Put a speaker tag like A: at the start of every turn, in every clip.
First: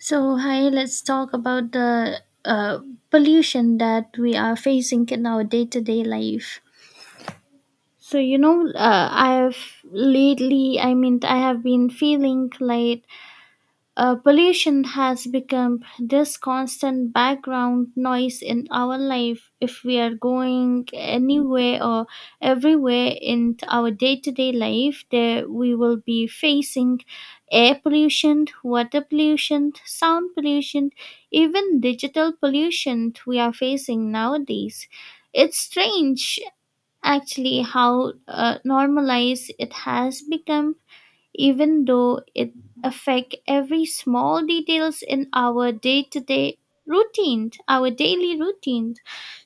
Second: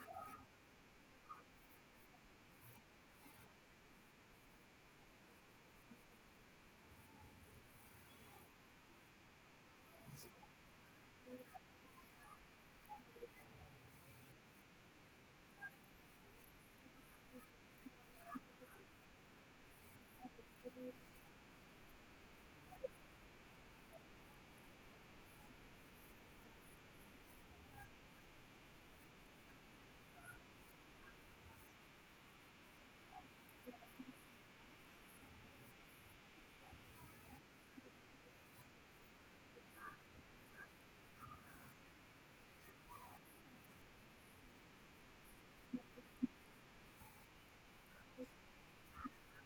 A: So, hi, let's talk about the pollution that we are facing in our day to day life. So, you know, I've lately, I mean, I have been feeling like pollution has become this constant background noise in our life if we are going anywhere or everywhere in our day-to-day life, there we will be facing air pollution, water pollution, sound pollution, even digital pollution we are facing nowadays. It's strange actually how normalized it has become, even though it affect every small details in our day-to-day routine, our daily routine.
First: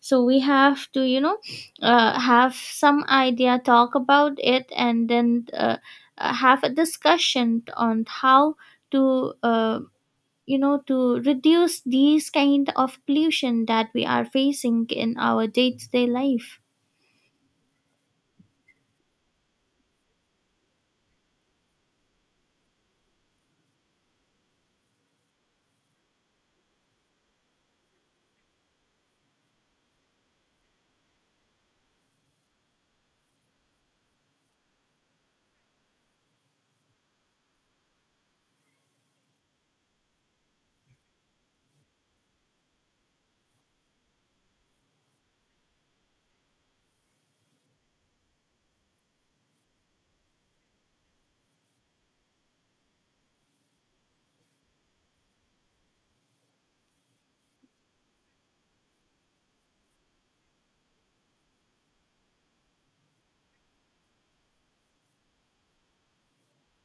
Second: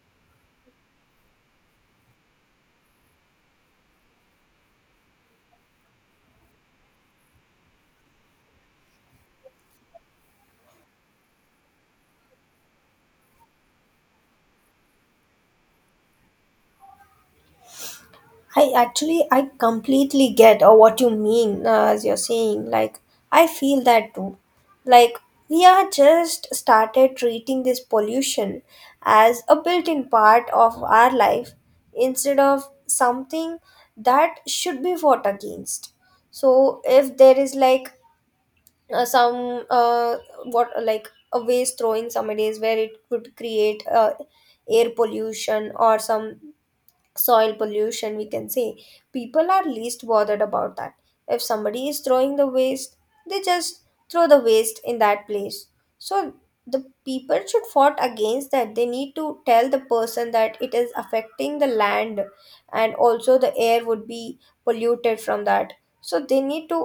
A: So we have to, have some idea, talk about it, and then have a discussion on how to, to reduce these kind of pollution that we are facing in our day-to-day life.
B: I completely get or what you mean as you're saying. Like, I feel that too. Like, we are just started treating this pollution as a built-in part of our life instead of something that should be fought against. So, if there is like some what like a waste throwing some days where it could create air pollution or some soil pollution, we can say people are least bothered about that. If somebody is throwing the waste, they just throw the waste in that place, so the people should fought against that. They need to tell the person that it is affecting the land, and also the air would be polluted from that. So they need to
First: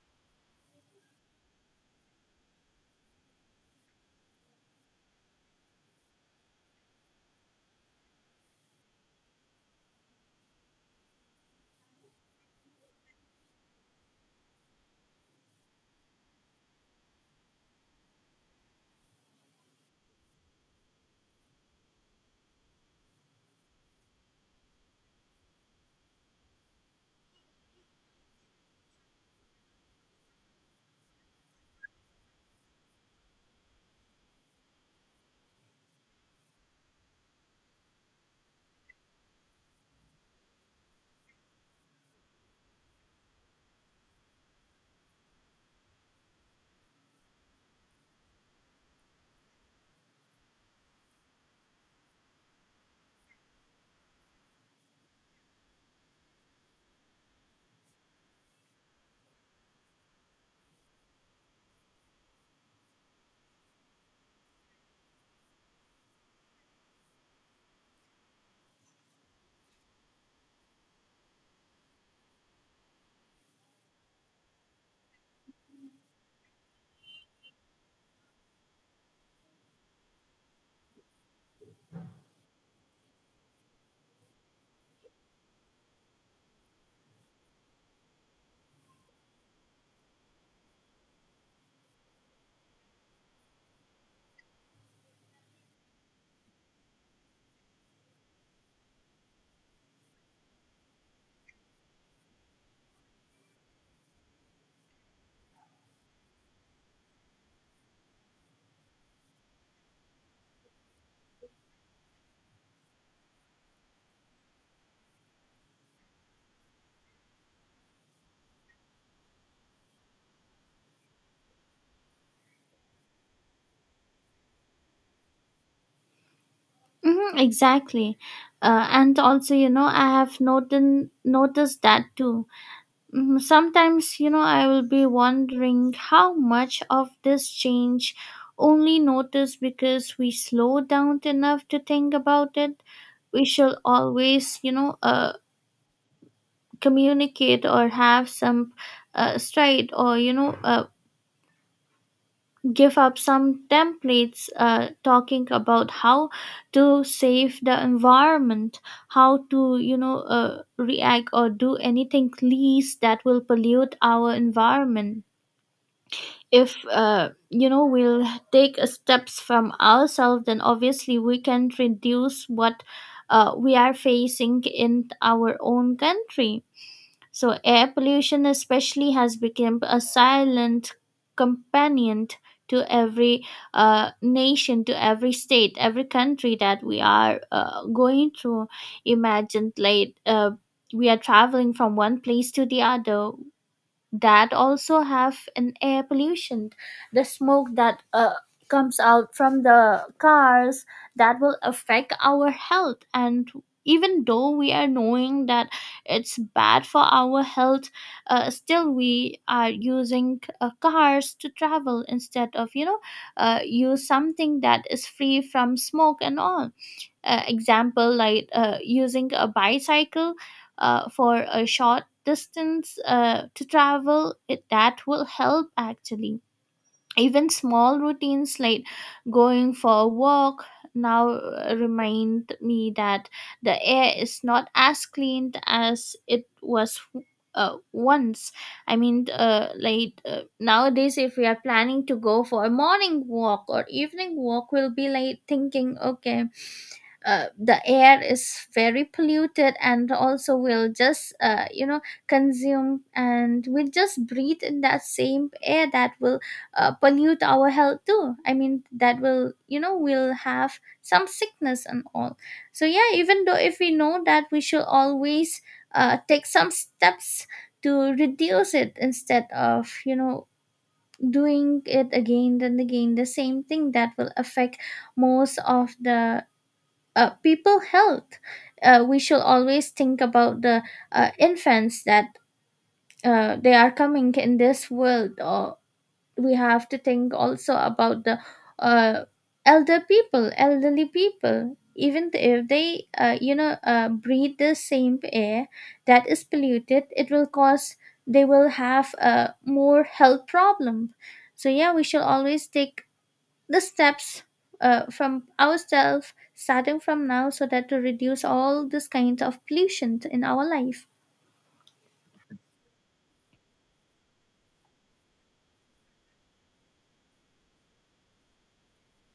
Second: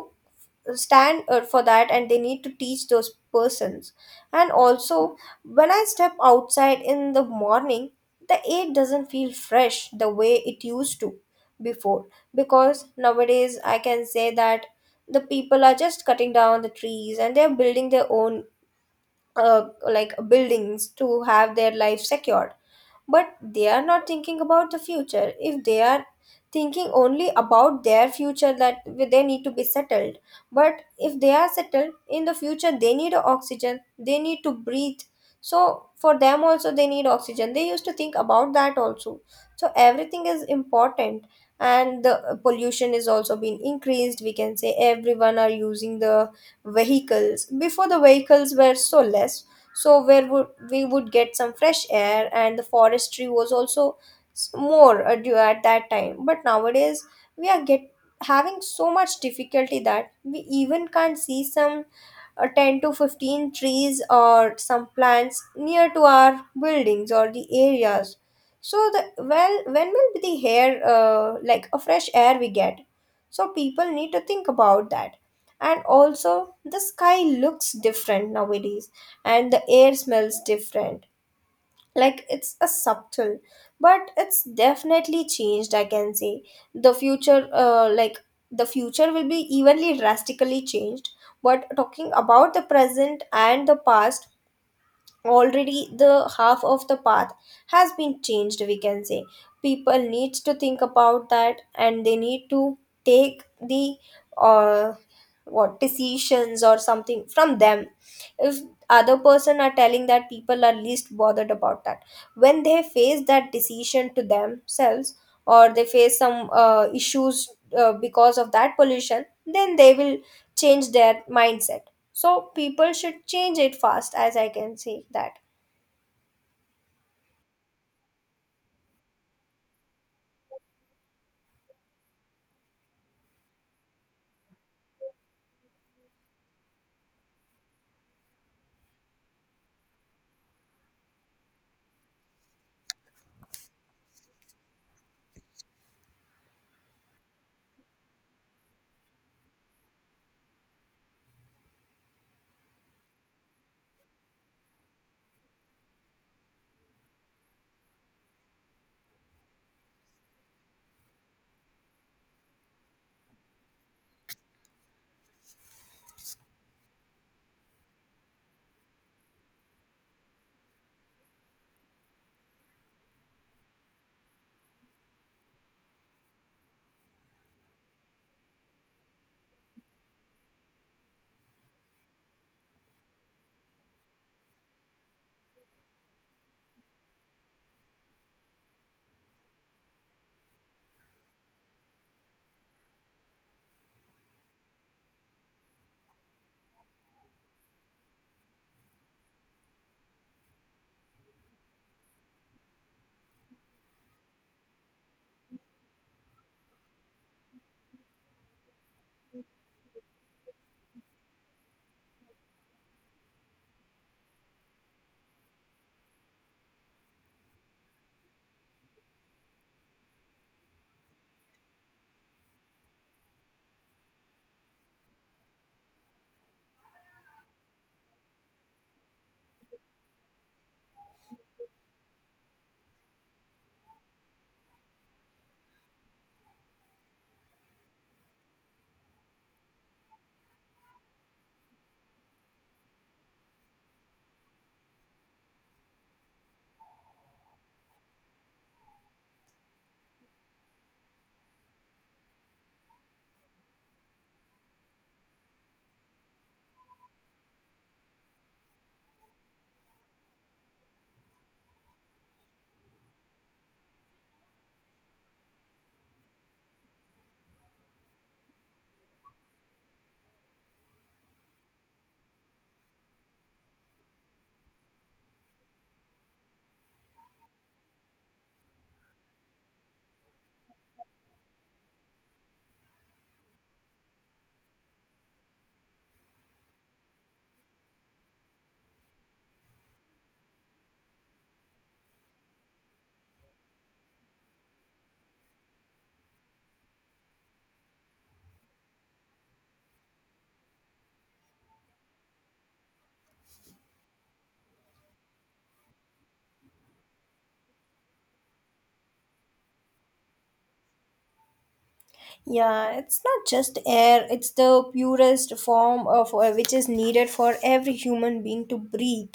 B: stand for that, and they need to teach those persons. And also, when I step outside in the morning, the air doesn't feel fresh the way it used to before, because nowadays I can say that the people are just cutting down the trees and they're building their own like buildings to have their life secured. But they are not thinking about the future. If they are thinking only about their future that they need to be settled, but if they are settled in the future they need oxygen, they need to breathe. So for them also they need oxygen, they used to think about that also. So everything is important. And the pollution is also being increased, we can say. Everyone are using the vehicles. Before, the vehicles were so less, so where would we would get some fresh air? And the forestry was also more due at that time, but nowadays we are get having so much difficulty that we even can't see some 10 to 15 trees or some plants near to our buildings or the areas. So the, well, when will be the air like a fresh air we get? So people need to think about that. And also, the sky looks different nowadays, and the air smells different. Like, it's a subtle, but it's definitely changed, I can say. The future uh, like the future will be evenly drastically changed. But talking about the present and the past, already the half of the path has been changed, we can say. People needs to think about that, and they need to take the uh, what decisions or something from them. If other person are telling that people are least bothered about that, when they face that decision to themselves or they face some issues because of that pollution, then they will change their mindset. So people should change it fast, as I can say that.
A: Hmm, exactly. And also, you know, I have noticed that too. Sometimes, you know, I will be wondering how much of this change only noticed because we slow down enough to think about it. We shall always, you know, communicate or have some stride, or, you know, give up some templates talking about how to save the environment, how to, react or do anything least that will pollute our environment. If we'll take a steps from ourselves, then obviously we can reduce what we are facing in our own country. So, air pollution, especially, has become a silent companion to every nation, to every state, every country that we are going through. Imagine, like, we are traveling from one place to the other. That also have an air pollution. The smoke that comes out from the cars, that will affect our health. And even though we are knowing that it's bad for our health, still we are using cars to travel instead of, use something that is free from smoke and all, example, like, using a bicycle for a short distance to travel it, that will help actually. Even small routines, like going for a walk, now remind me that the air is not as clean as it was once. I mean, like, nowadays if we are planning to go for a morning walk or evening walk, we'll be like thinking, okay, the air is very polluted, and also we'll just, consume and we'll just breathe in that same air that will pollute our health too. I mean, that will, we'll have some sickness and all. So yeah, even though if we know that we should always take some steps to reduce it instead of, doing it again and again the same thing that will affect most of the people health. We should always think about the infants that they are coming in this world, or we have to think also about the uh, elderly people. Even if they, breathe the same air that is polluted, it will cause, they will have a more health problem. So yeah, we should always take the steps from ourselves, starting from now, so that to reduce all this kinds of pollution in our life.
B: Yeah, it's not just air, it's the purest form of which is needed for every human being to breathe.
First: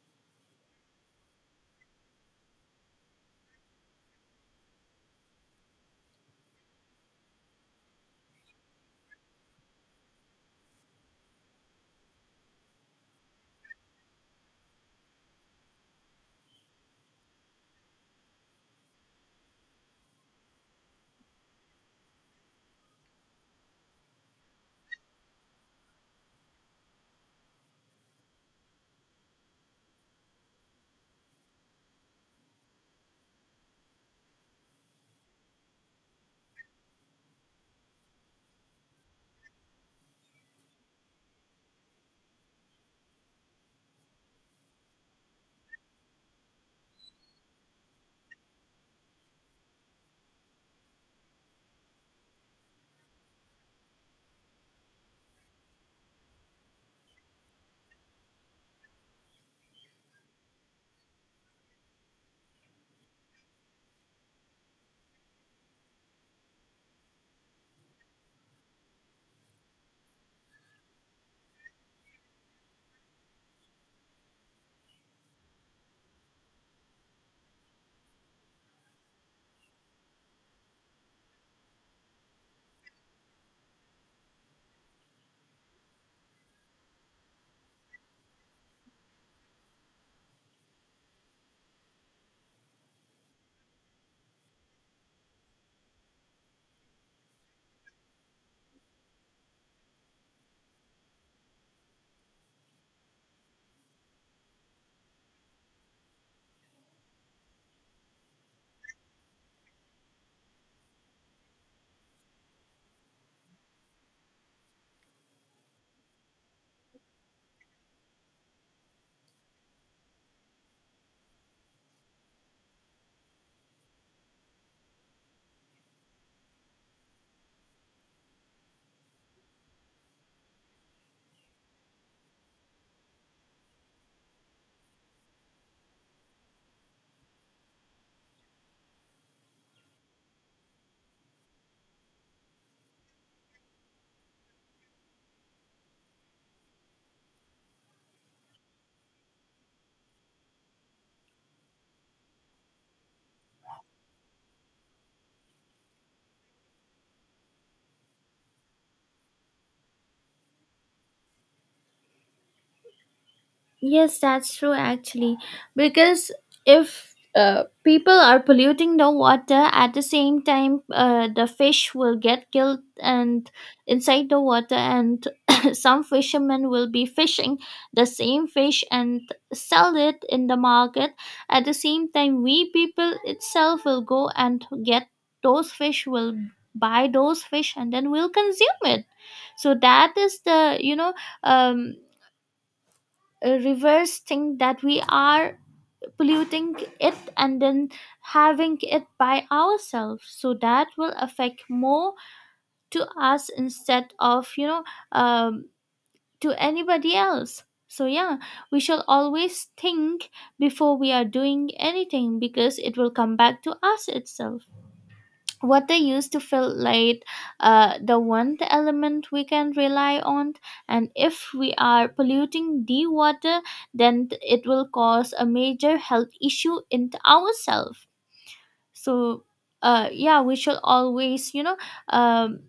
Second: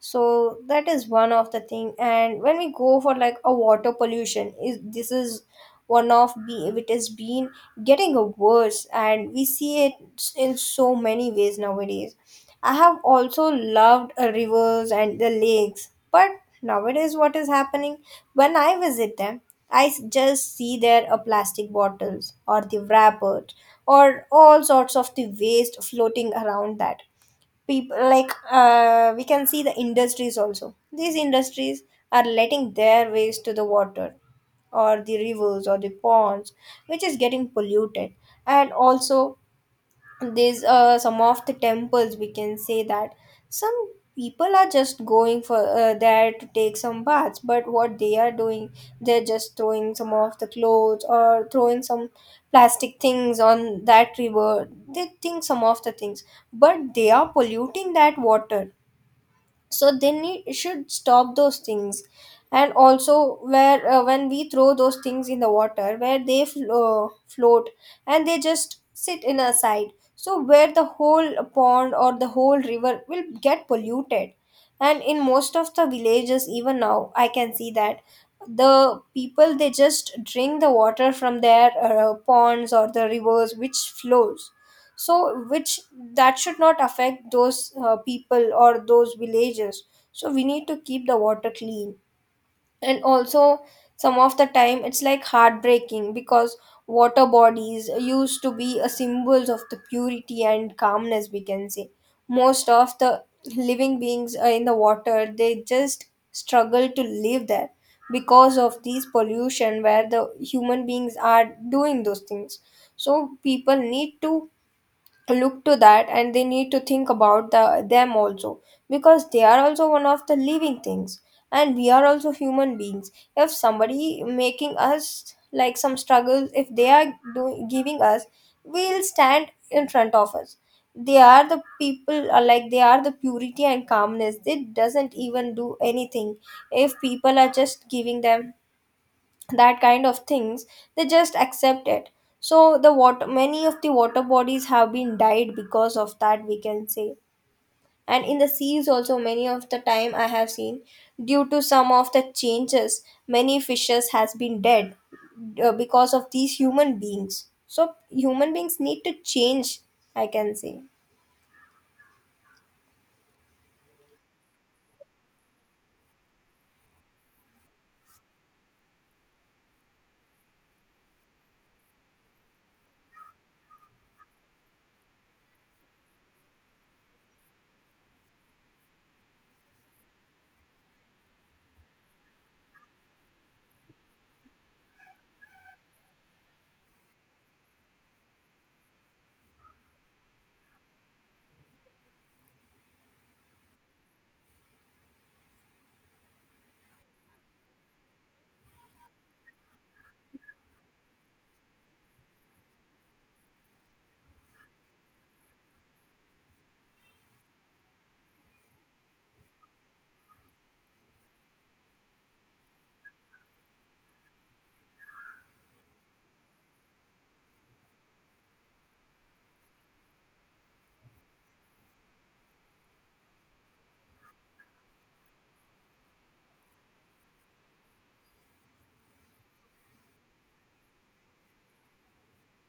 B: So that is one of the thing. And when we go for like a water pollution is, this is one of the, it has been getting worse, and we see it in so many ways nowadays. I have also loved rivers and the lakes, but nowadays what is happening when I visit them, I just see there are plastic bottles or the wrappers or all sorts of the waste floating around that people like. We can see the industries also. These industries are letting their waste to the water or the rivers or the ponds, which is getting polluted. And also, these some of the temples, we can say that some people are just going for there to take some baths. But what they are doing, they're just throwing some of the clothes or throwing some plastic things on that river. They think some of the things, but they are polluting that water. So they need, should stop those things. And also, where when we throw those things in the water where they float, and they just sit in a side. So where the whole pond or the whole river will get polluted. And in most of the villages, even now I can see that the people, they just drink the water from their ponds or the rivers which flows. So which that should not affect those people or those villages. So we need to keep the water clean. And also, some of the time it's like heartbreaking, because water bodies used to be a symbols of the purity and calmness, we can say. Most of the living beings are in the water, they just struggle to live there because of these pollution where the human beings are doing those things. So people need to look to that, and they need to think about the, them also, because they are also one of the living things, and we are also human beings. If somebody making us like some struggles, if they are doing giving us, we'll stand in front of us. They are the people are like, they are the purity and calmness, they doesn't even do anything. If people are just giving them that kind of things, they just accept it. So the water, many of the water bodies have been died because of that, we can say. And in the seas also, many of the time I have seen, due to some of the changes, many fishes has been dead because of these human beings. So human beings need to change, I can say.
A: Yes, that's true actually. Because if people are polluting the water at the same time, the fish will get killed and inside the water, and some fishermen will be fishing the same fish and sell it in the market. At the same time, we people itself will go and get those fish, will buy those fish, and then we'll consume it. So that is the, um reverse thing that we are polluting it and then having it by ourselves, so that will affect more to us instead of, um, to anybody else. So yeah, we shall always think before we are doing anything because it will come back to us itself. What they used to feel like the one element we can rely on. And if we are polluting the water, then it will cause a major health issue in ourselves. So yeah, we should always, you know, um,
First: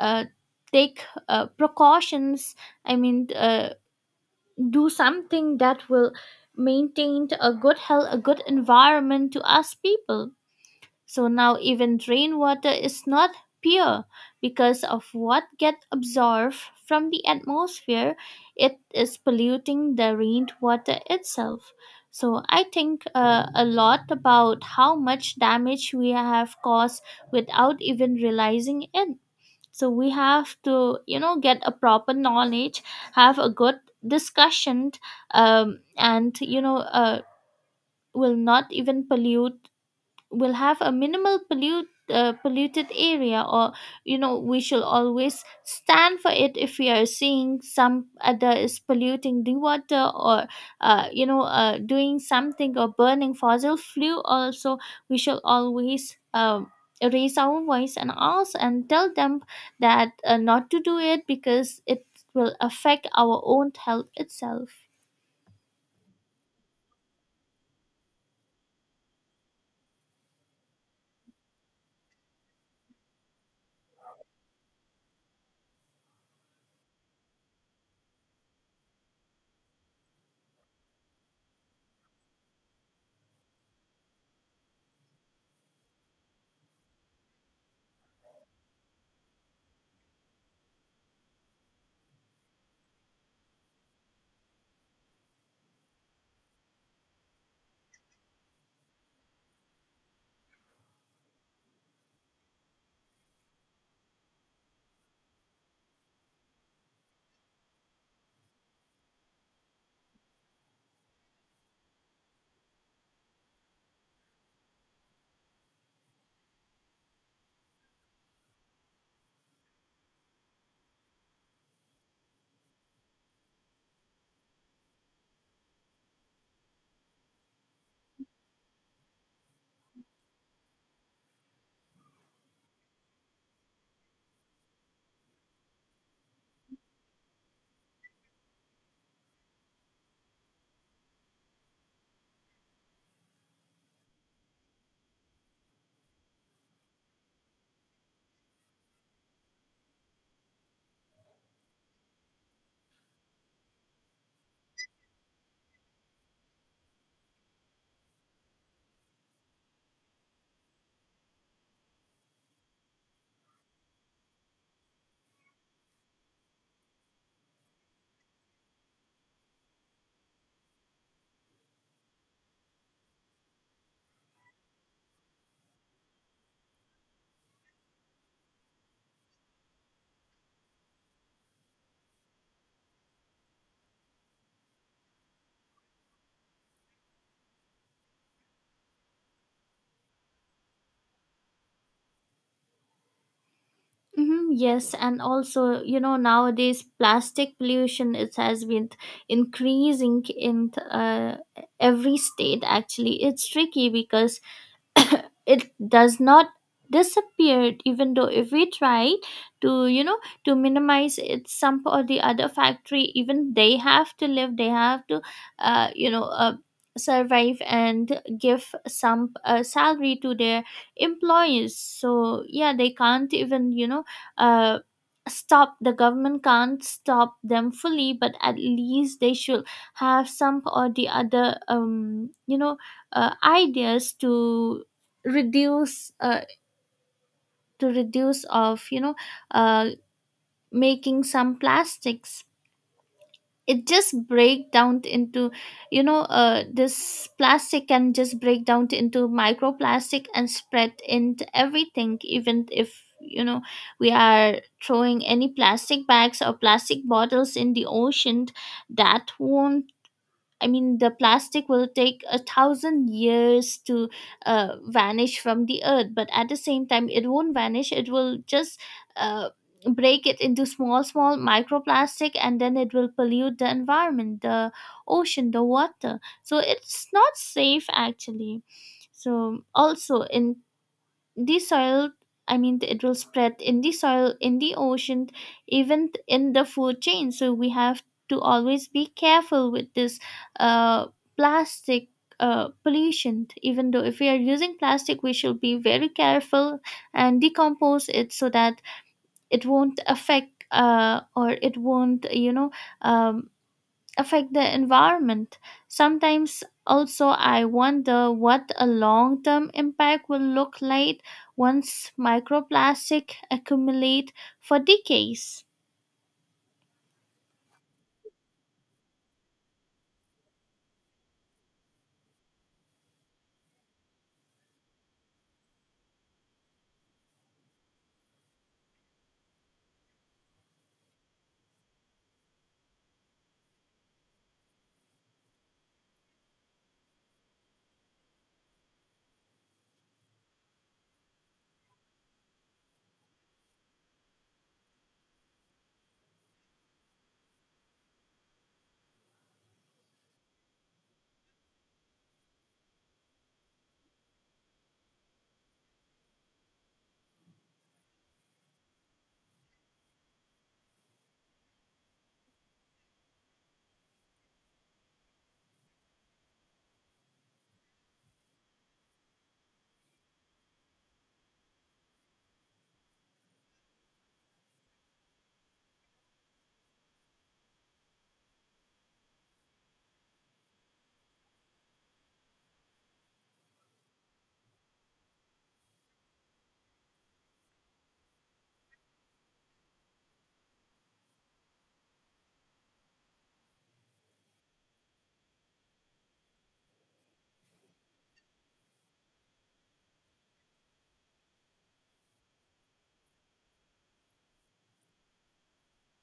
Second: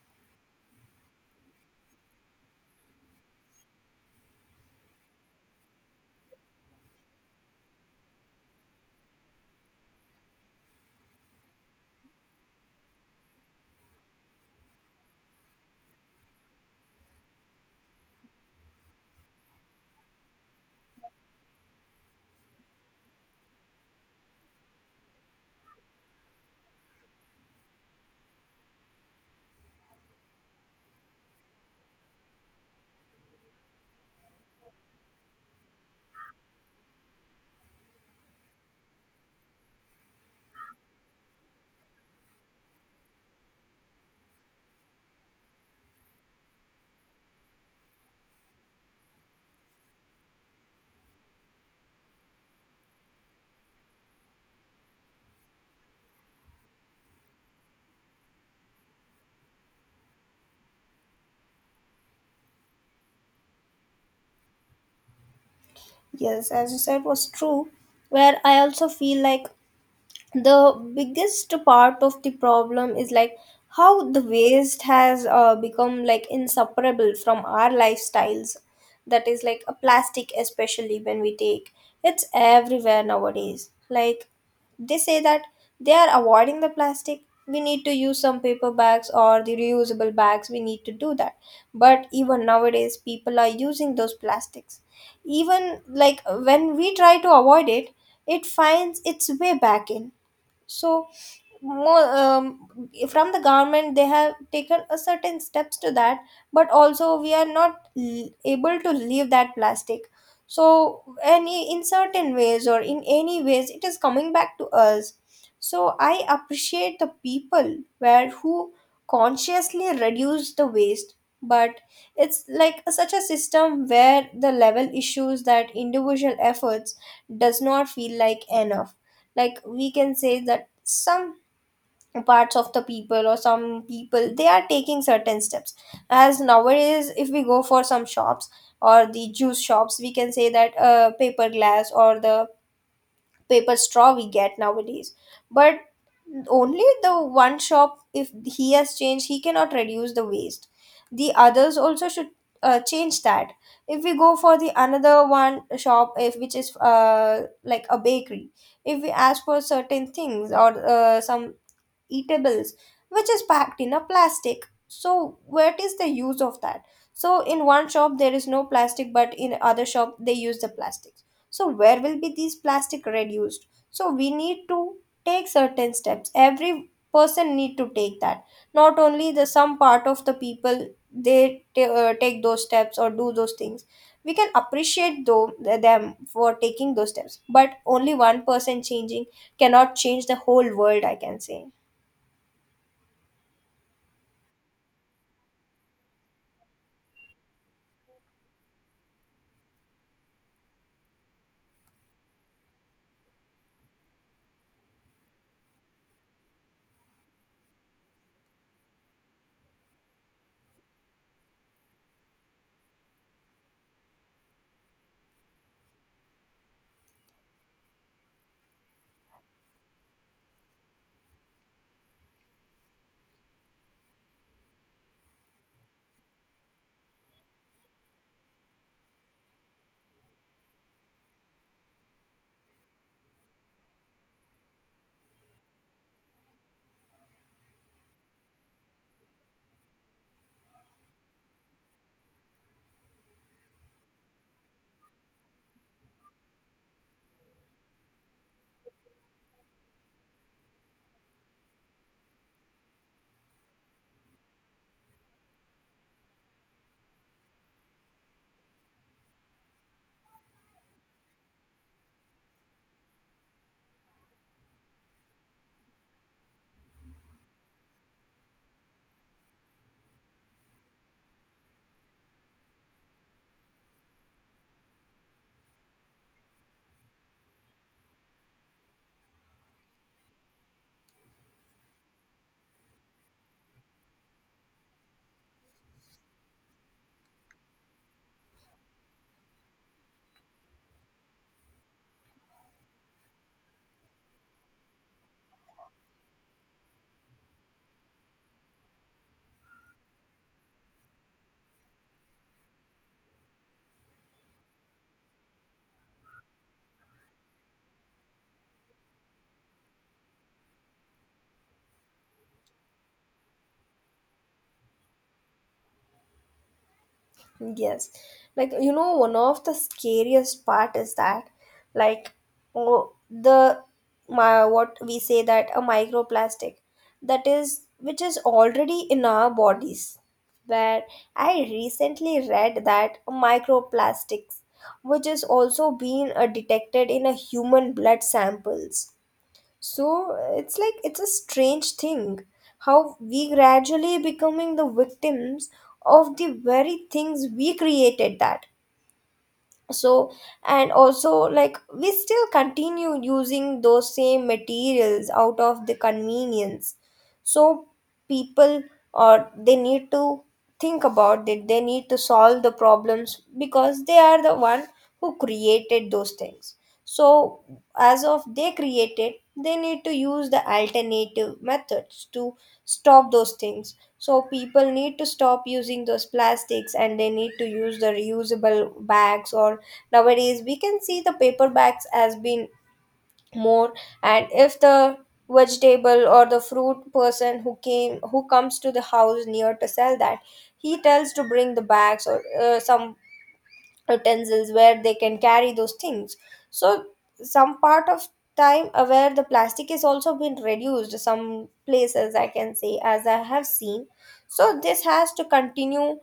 A: uh, take precautions. I mean, do something that will maintain a good health, a good environment to us people. So now even rainwater is not pure because of what gets absorbed from the atmosphere. It is polluting the rainwater itself. So I think a lot about how much damage we have caused without even realizing it. So we have to, you know, get a proper knowledge, have a good discussion, and you know, will not even pollute, will have a minimal polluted area, or you know we should always stand for it if we are seeing some other is polluting the water, or doing something or burning fossil fuel also. We should always raise our voice and ask and tell them that not to do it, because it will affect our own health itself.
B: Yes, as you said was true, where I also feel like the biggest part of the problem is like how the waste has become like inseparable from our lifestyles. That is like a plastic, especially when we take, it's everywhere nowadays. Like, they say that they are avoiding the plastic, we need to use some paper bags or the reusable bags, we need to do that. But even nowadays people are using those plastics. Even like when we try to avoid it, it finds its way back in. So more from the government, they have taken a certain steps to that. But also we are not able to leave that plastic. So any, in certain ways or in any ways, it is coming back to us. So I appreciate the people where who consciously reduce the waste. But it's like such a system where the level issues that individual efforts does not feel like enough. Like, we can say that some parts of the people or some people they are taking certain steps. As nowadays if we go for some shops or the juice shops, we can say that paper glass or the paper straw we get nowadays. But only the one shop, if he has changed, he cannot reduce the waste. The others also should change that. If we go for the another one shop, if which is like a bakery, if we ask for certain things or some eatables which is packed in a plastic, so what is the use of that? So in one shop there is no plastic, but in other shop they use the plastics. So where will be these plastic reduced? So we need to take certain steps, every person need to take that, not only the some part of the people. They take those steps or do those things. We can appreciate though them for taking those steps, but only one person changing cannot change the whole world, I can say.
A: Hmm, yes, and also you know nowadays plastic pollution, it has been increasing in every state. Actually, it's tricky because it does not disappear, even though if we try to, you know, to minimize it. Some or the other factory, even they have to live, they have to uh, you know uh, survive and give some salary to their employees. So yeah, they can't even, uh, stop, the government can't stop them fully, but at least they should have some or the other, ideas to reduce, of, uh, making some plastics. It just break down into, this plastic can just break down into microplastic and spread into everything, even if, you know, we are throwing any plastic bags or plastic bottles in the ocean, that won't. I mean, the plastic will take 1,000 years to vanish from the earth, but at the same time, it won't vanish. It will just uh, break it into small, small microplastic, and then it will pollute the environment, the ocean, the water. So it's not safe actually. So also in the soil, I mean it will spread in the soil, in the ocean, in the food chain. So we have to always be careful with this uh, plastic pollution. Even though if we are using plastic, we should be very careful and decompose it so that it won't affect, or it won't, um, affect the environment. Sometimes also I wonder what a long-term impact will look like once microplastic accumulate for decades.
B: Yes. Like, you know, one of the scariest part is that, like, oh, the my what we say that a microplastic, that is which is already in our bodies. Where I recently read that microplastics, which is also being detected in a human blood samples, so it's like it's a strange thing how we gradually becoming the victims of the very things we created that. So and also like we still continue using those same materials out of the convenience. So people or they need to think about it, they need to solve the problems because they are the one who created those things. So as of they created, they need to use the alternative methods to stop those things. So people need to stop using those plastics and they need to use the reusable bags or nowadays, we can see the paper bags has been more, and if the vegetable or the fruit person who comes to the house near to sell that, he tells to bring the bags or some utensils where they can carry those things. So some part of time, where the plastic is also been reduced some places, I can say as I have seen. So this has to continue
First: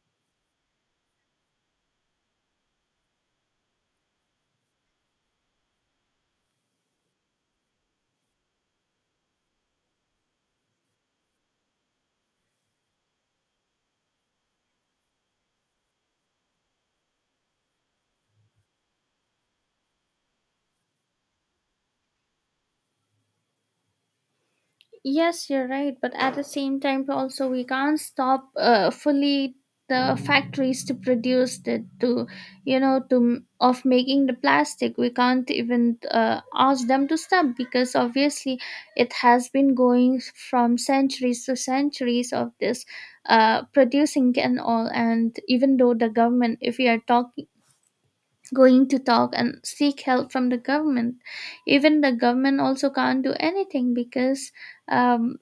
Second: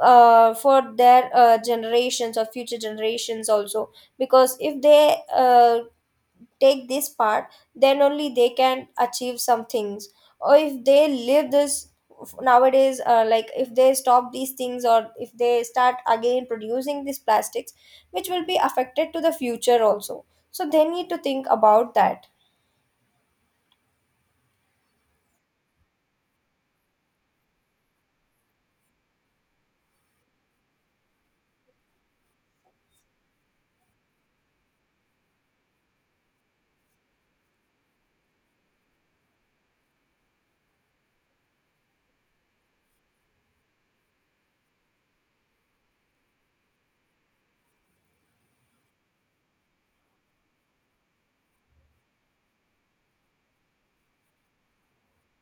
B: for their generations or future generations also, because if they take this part, then only they can achieve some things. Or if they live this nowadays, like if they stop these things or if they start again producing these plastics, which will be affected to the future also. So they need to think about that.
A: Yes, you're right, but at the same time, also we can't stop fully the factories to produce, the to you know to m- of making the plastic. We can't even ask them to stop, because obviously it has been going from centuries to centuries of this producing and all. And even though the government, if we are talking going to talk and seek help from the government, even the government also can't do anything because. Um,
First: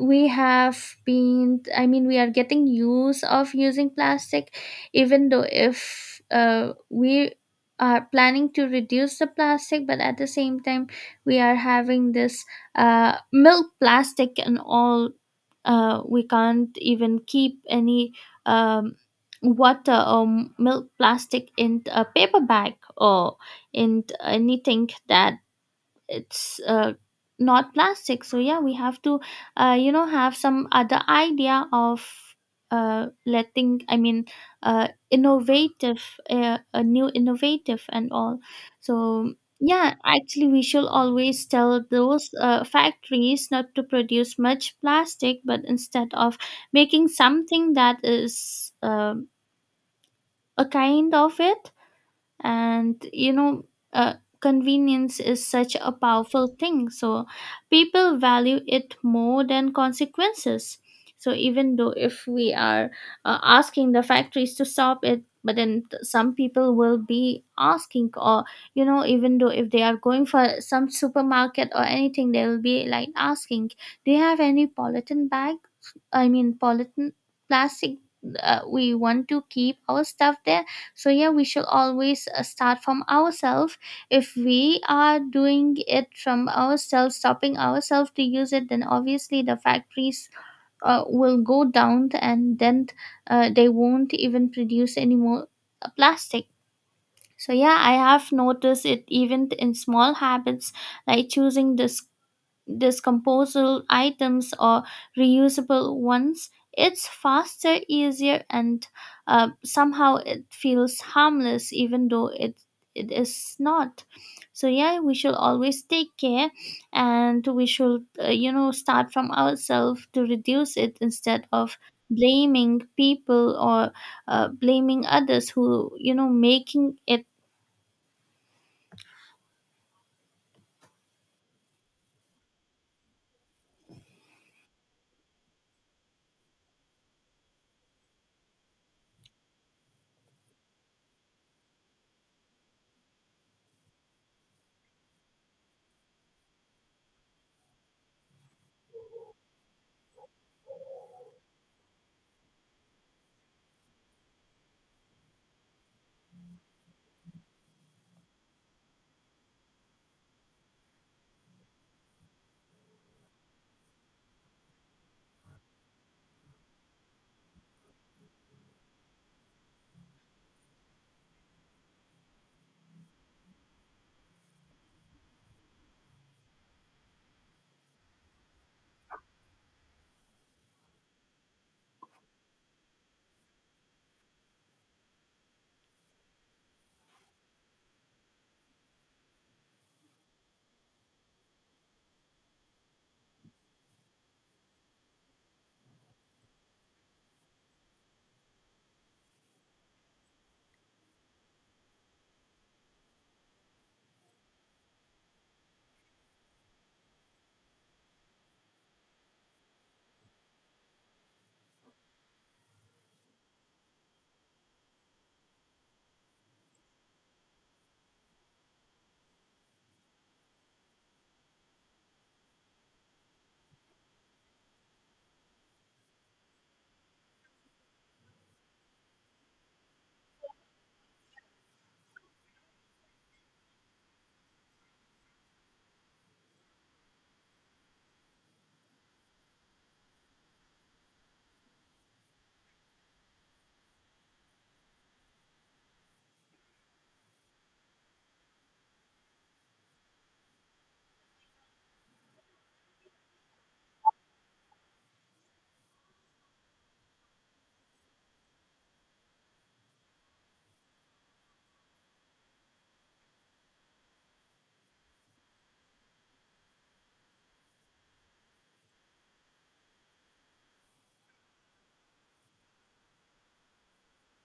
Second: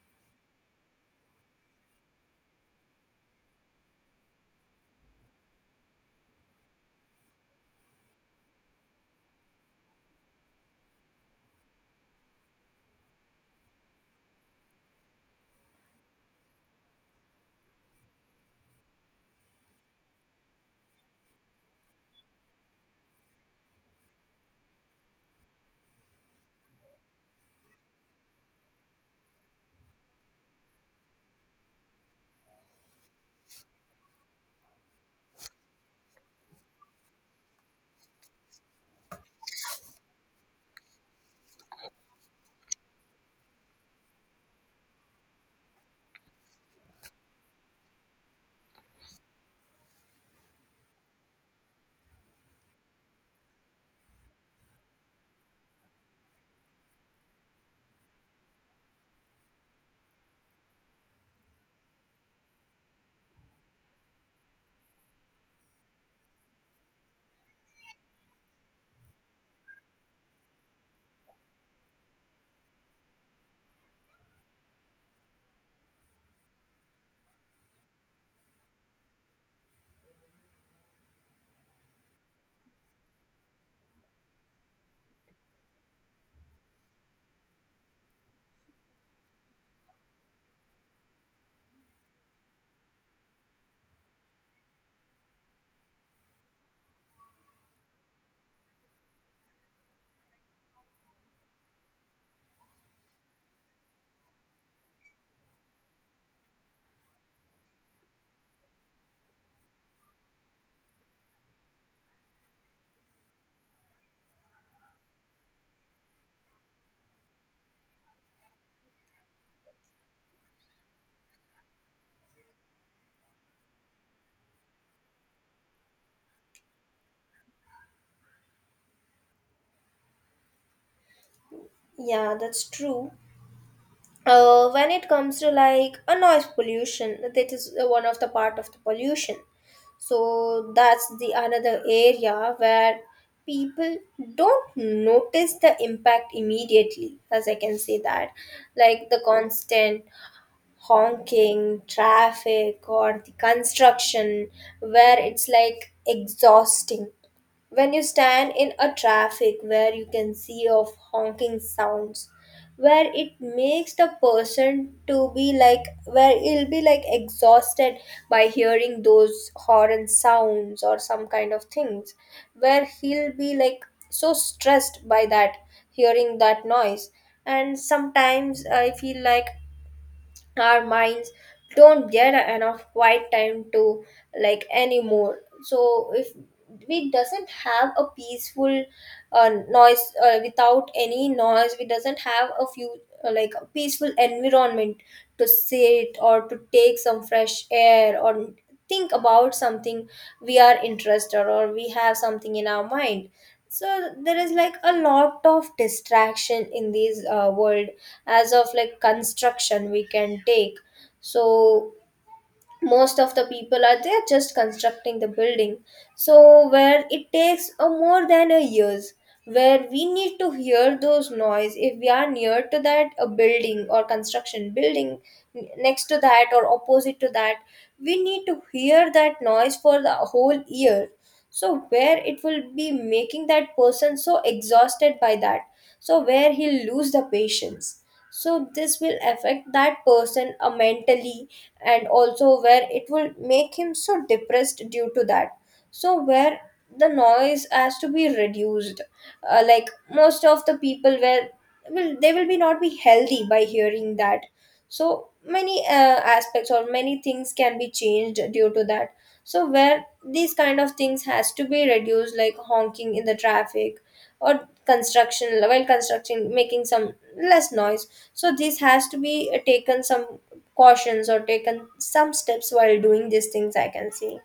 A: we have been I mean, we are getting use of using plastic. Even though if we are planning to reduce the plastic, but at the same time we are having this milk plastic and all. We can't even keep any um, water or milk plastic in a paper bag, or in anything that it's not plastic. So yeah, we have to, have some other idea of letting, I mean, innovative, a new innovative and all. So yeah actually we should always tell those factories not to produce much plastic, but instead of making something that is, a kind of it. And you know, uh, convenience is such a powerful thing, so people value it more than consequences. So even though if we are asking the factories to stop it, but some people will be asking, or you know, even though if they are going for some supermarket or anything, they will be like asking, do you have any polythene bag, I mean polythene plastic, we want to keep our stuff there. So yeah, we should always start from ourselves. If we are doing it from ourselves, stopping ourselves to use it, then obviously the factories will go down, and then they won't even produce any more plastic. So yeah, I have noticed it even in small habits, like choosing this disposable items or reusable ones. It's faster, easier, and somehow it feels harmless, even though it is not. So yeah, we should always take care, and we should start from ourselves to reduce it instead of blaming people or blaming others who making it.
B: Yeah, that's true. When it comes to like a noise pollution, that is one of the part of the pollution, so that's the another area where people don't notice the impact immediately, as I can say that, like the constant honking, traffic, or the construction, where it's like exhausting. When you stand in a traffic where you can see of honking sounds, where it makes the person to be like, where he'll be like exhausted by hearing those horn sounds or some kind of things, where he'll be like so stressed by that, hearing that noise. And sometimes I feel like our minds don't get enough quiet time to, like, anymore. So if we doesn't have a peaceful noise, without any noise, we doesn't have a few like a peaceful environment to sit or to take some fresh air or think about something we are interested or we have something in our mind. So there is like a lot of distraction in this world. As of like construction we can take, so most of the people are there just constructing the building, so where it takes a more than a years, where we need to hear those noise if we are near to that a building or construction building, next to that or opposite to that, we need to hear that noise for the whole year. So where it will be making that person so exhausted by that, so where he'll lose the patience. So this will affect that person mentally, and also where it will make him so depressed due to that. So where the noise has to be reduced, like most of the people where will they will be not be healthy by hearing that. So many aspects or many things can be changed due to that. So where these kind of things has to be reduced, like honking in the traffic or construction, while constructing making some less noise. So this has to be taken some cautions or taken some steps while doing these things, I can see.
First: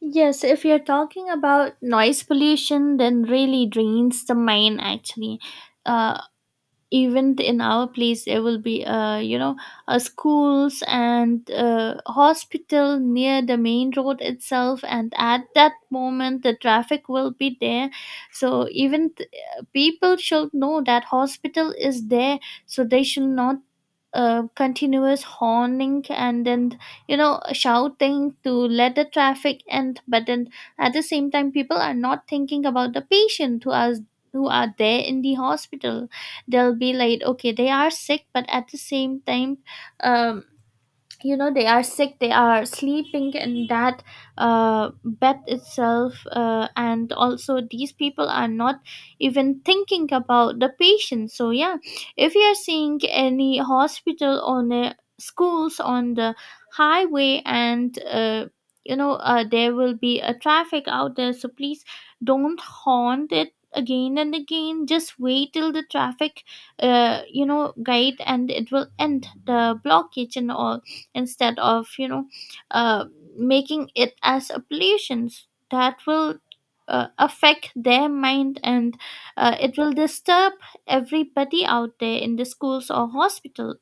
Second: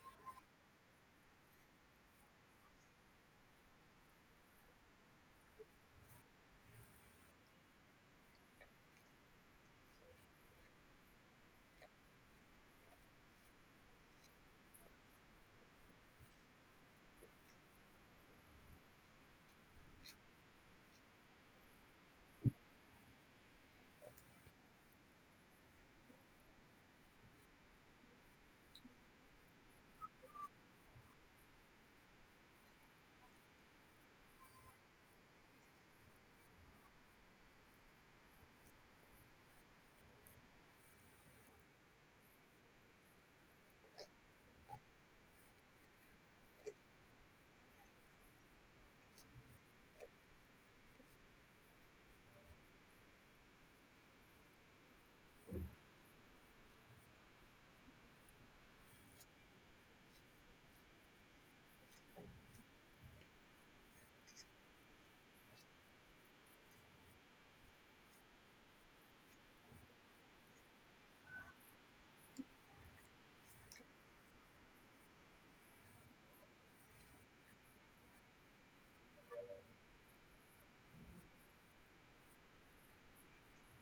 A: Yes, if you're talking about noise pollution, then really drains the mind actually. Uh, Even in our place, there will be, schools and hospital near the main road itself, and at that moment, the traffic will be there. So people should know that hospital is there, so they should not continuous horning, and then shouting to let the traffic end. But then at the same time, people are not thinking about the patient who are there in the hospital. They'll be like, okay, they are sick, but at the same time, um they are sick, they are sleeping in that bed itself. And also these people are not even thinking about the patient. So yeah, if you are seeing any hospital on the schools on the highway, and there will be a traffic out there, so please don't haunt it again and again. Just wait till the traffic guide and it will end the blockage and all, instead of uh, making it as oblations that will affect their mind, and it will disturb everybody out there in the schools or hospital.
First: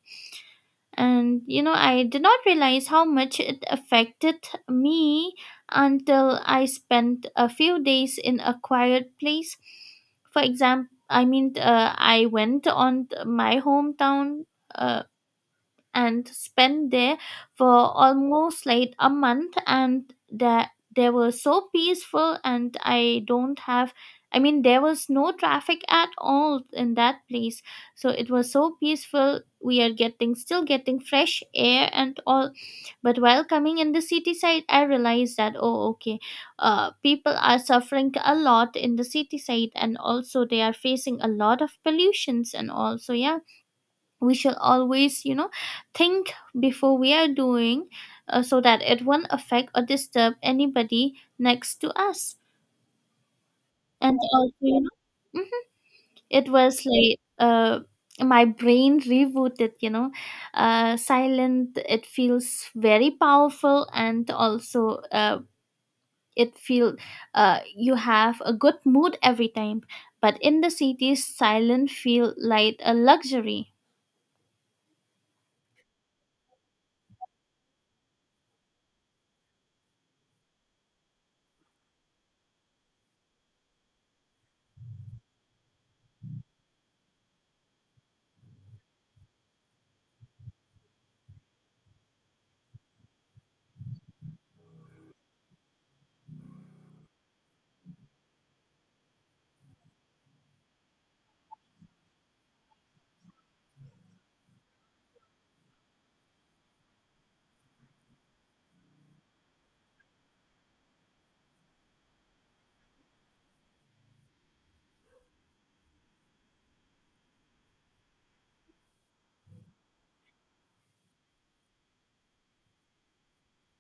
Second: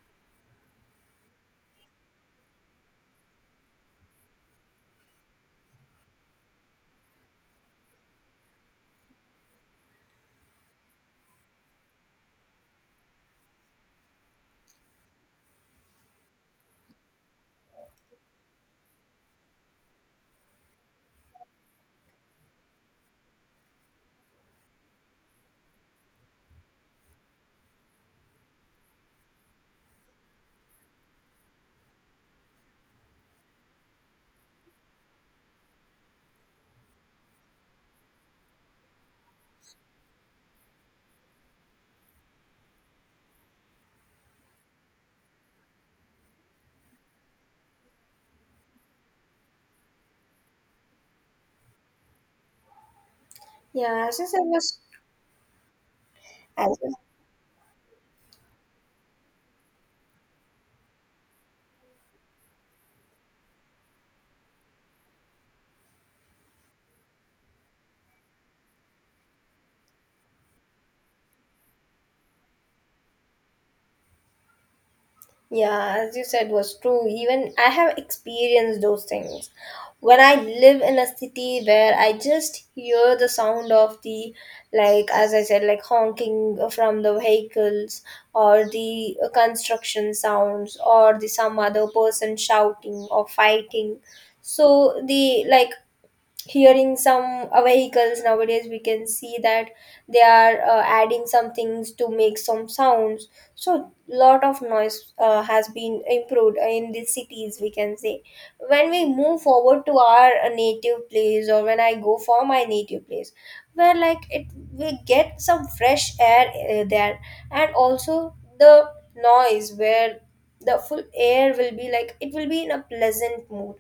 A: And I did not realize how much it affected me until I spent a few days in a quiet place. For example, I mean, I went on my hometown, uh, and spent there for almost like a month, and that they were so peaceful. And I don't have, I mean, there was no traffic at all in that place, so it was so peaceful, we are getting, still getting fresh air and all. But while coming in the city side, I realized that, oh okay, people are suffering a lot in the city side, and also they are facing a lot of pollutions. And also, yeah, we should always think before we are doing, so that it won't affect or disturb anybody next to us.
B: yeah
A: And
B: as you said
A: also,
B: was
A: mhm, it
B: as
A: was
B: you-
A: like my brain rebooted, silent, it feels very powerful. And also it feel, you have a good mood every time. But in the cities, silent feel like a luxury.
B: yeah, as you said was true, even I have experienced those things. When I live in a city where I just hear the sound of the, like as I said, like honking from the vehicles or the construction sounds or the some other person shouting or fighting. So the like hearing some vehicles, nowadays we can see that they are adding some things to make some sounds. So lot of noise has been improved in the cities, we can say. When we move forward to our native place, or when I go for my native place, where like it we get some fresh air there. And also the noise, where the full air will be like it will be in a pleasant mood,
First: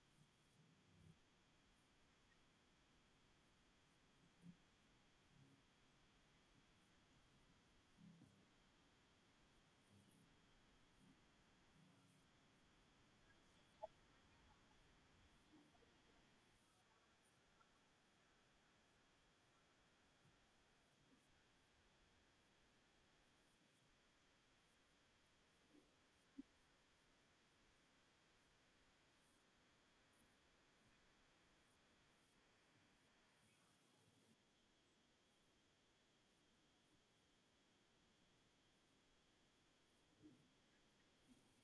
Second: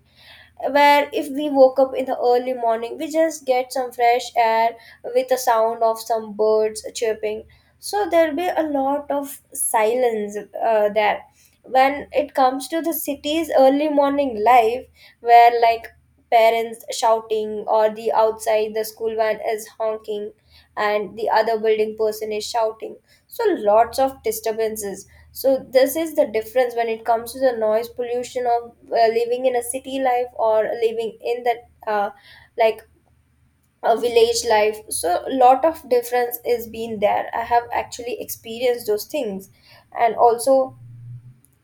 B: where if we woke up in the early morning we just get some fresh air with the sound of some birds chirping. So there'll be a lot of silence there. When it comes to the city's early morning life, where like parents shouting or the outside the school van is honking and the other building person is shouting, so lots of disturbances. So this is the difference when it comes to the noise pollution of living in a city life or living in that like a village life. So a lot of difference is been there. I have actually experienced those things. And also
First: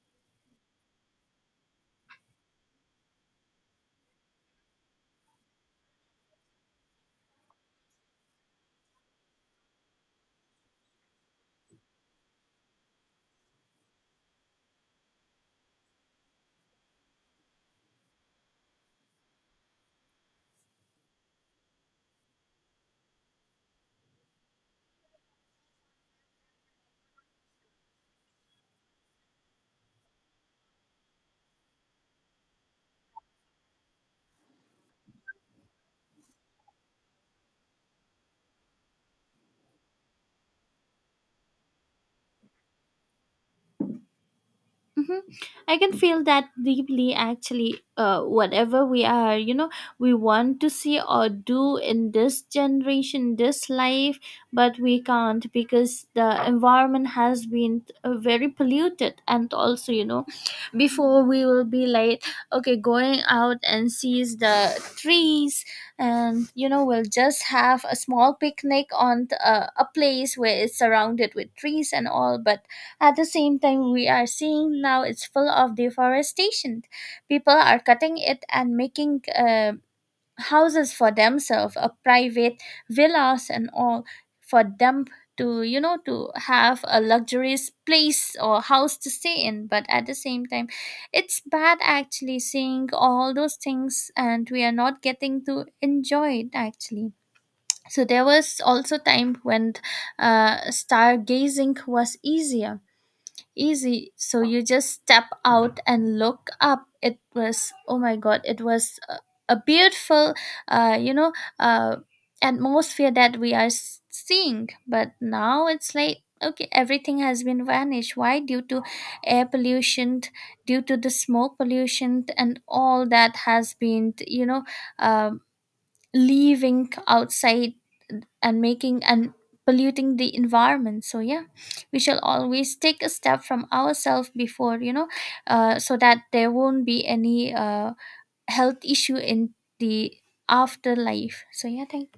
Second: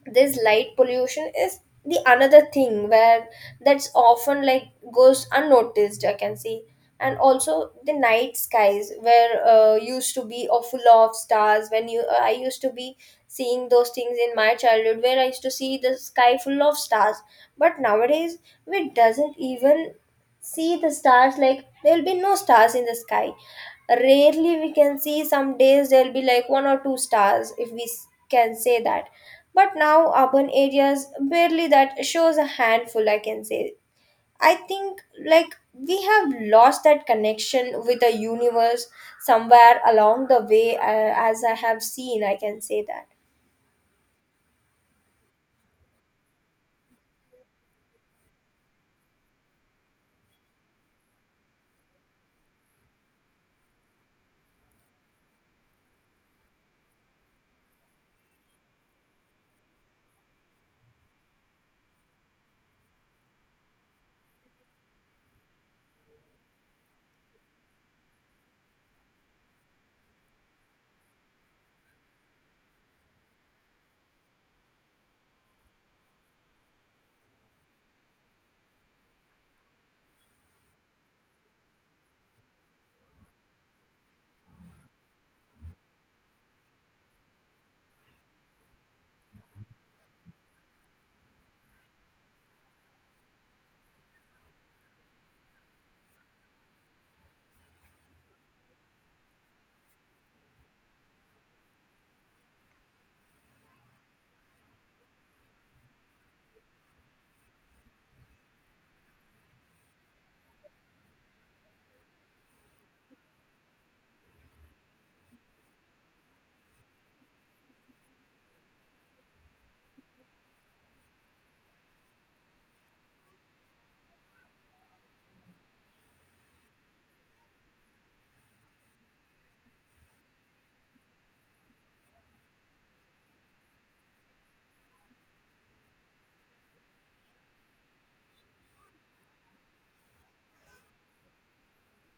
B: this light pollution is the another thing where that's often like goes unnoticed, I can see. And also the night skies where used to be or full of stars, when you I used to be seeing those things in my childhood, where I used to see the sky full of stars. But nowadays we doesn't even see the stars, like there'll be no stars in the sky. Rarely we can see some days there'll be like one or two stars, if we can say that. But now urban areas barely that shows a handful, I can say. I think like we have lost that connection with the universe somewhere along the way, as I have seen, I can say that.
A: Hmm. I can feel that deeply actually. Whatever we are, we want to see or do in this generation, this life, but we can't because the environment has been very polluted. And also, before we will be like, okay, going out and sees the trees, and we'll just have a small picnic on a place where it's surrounded with trees and all. But at the same time, we are seeing now it's full of deforestation. People are cutting it and making houses for themselves, a private villas and all for them, to to have a luxurious place or house to stay in. But at the same time, it's bad actually seeing all those things, and we are not getting to enjoy it actually. So there was also time when stargazing was easier easy. So you just step out and look up. It was, oh my God, it was a beautiful, uh, you know, uh, atmosphere that we are seeing. But now it's like, okay, everything has been vanished. Why? Due to air pollution, due to the smoke pollution, and all that has been, um, leaving outside and making and polluting the environment. So yeah, we shall always take a step from ourselves before so that there won't be any health issue in the afterlife. So yeah, thank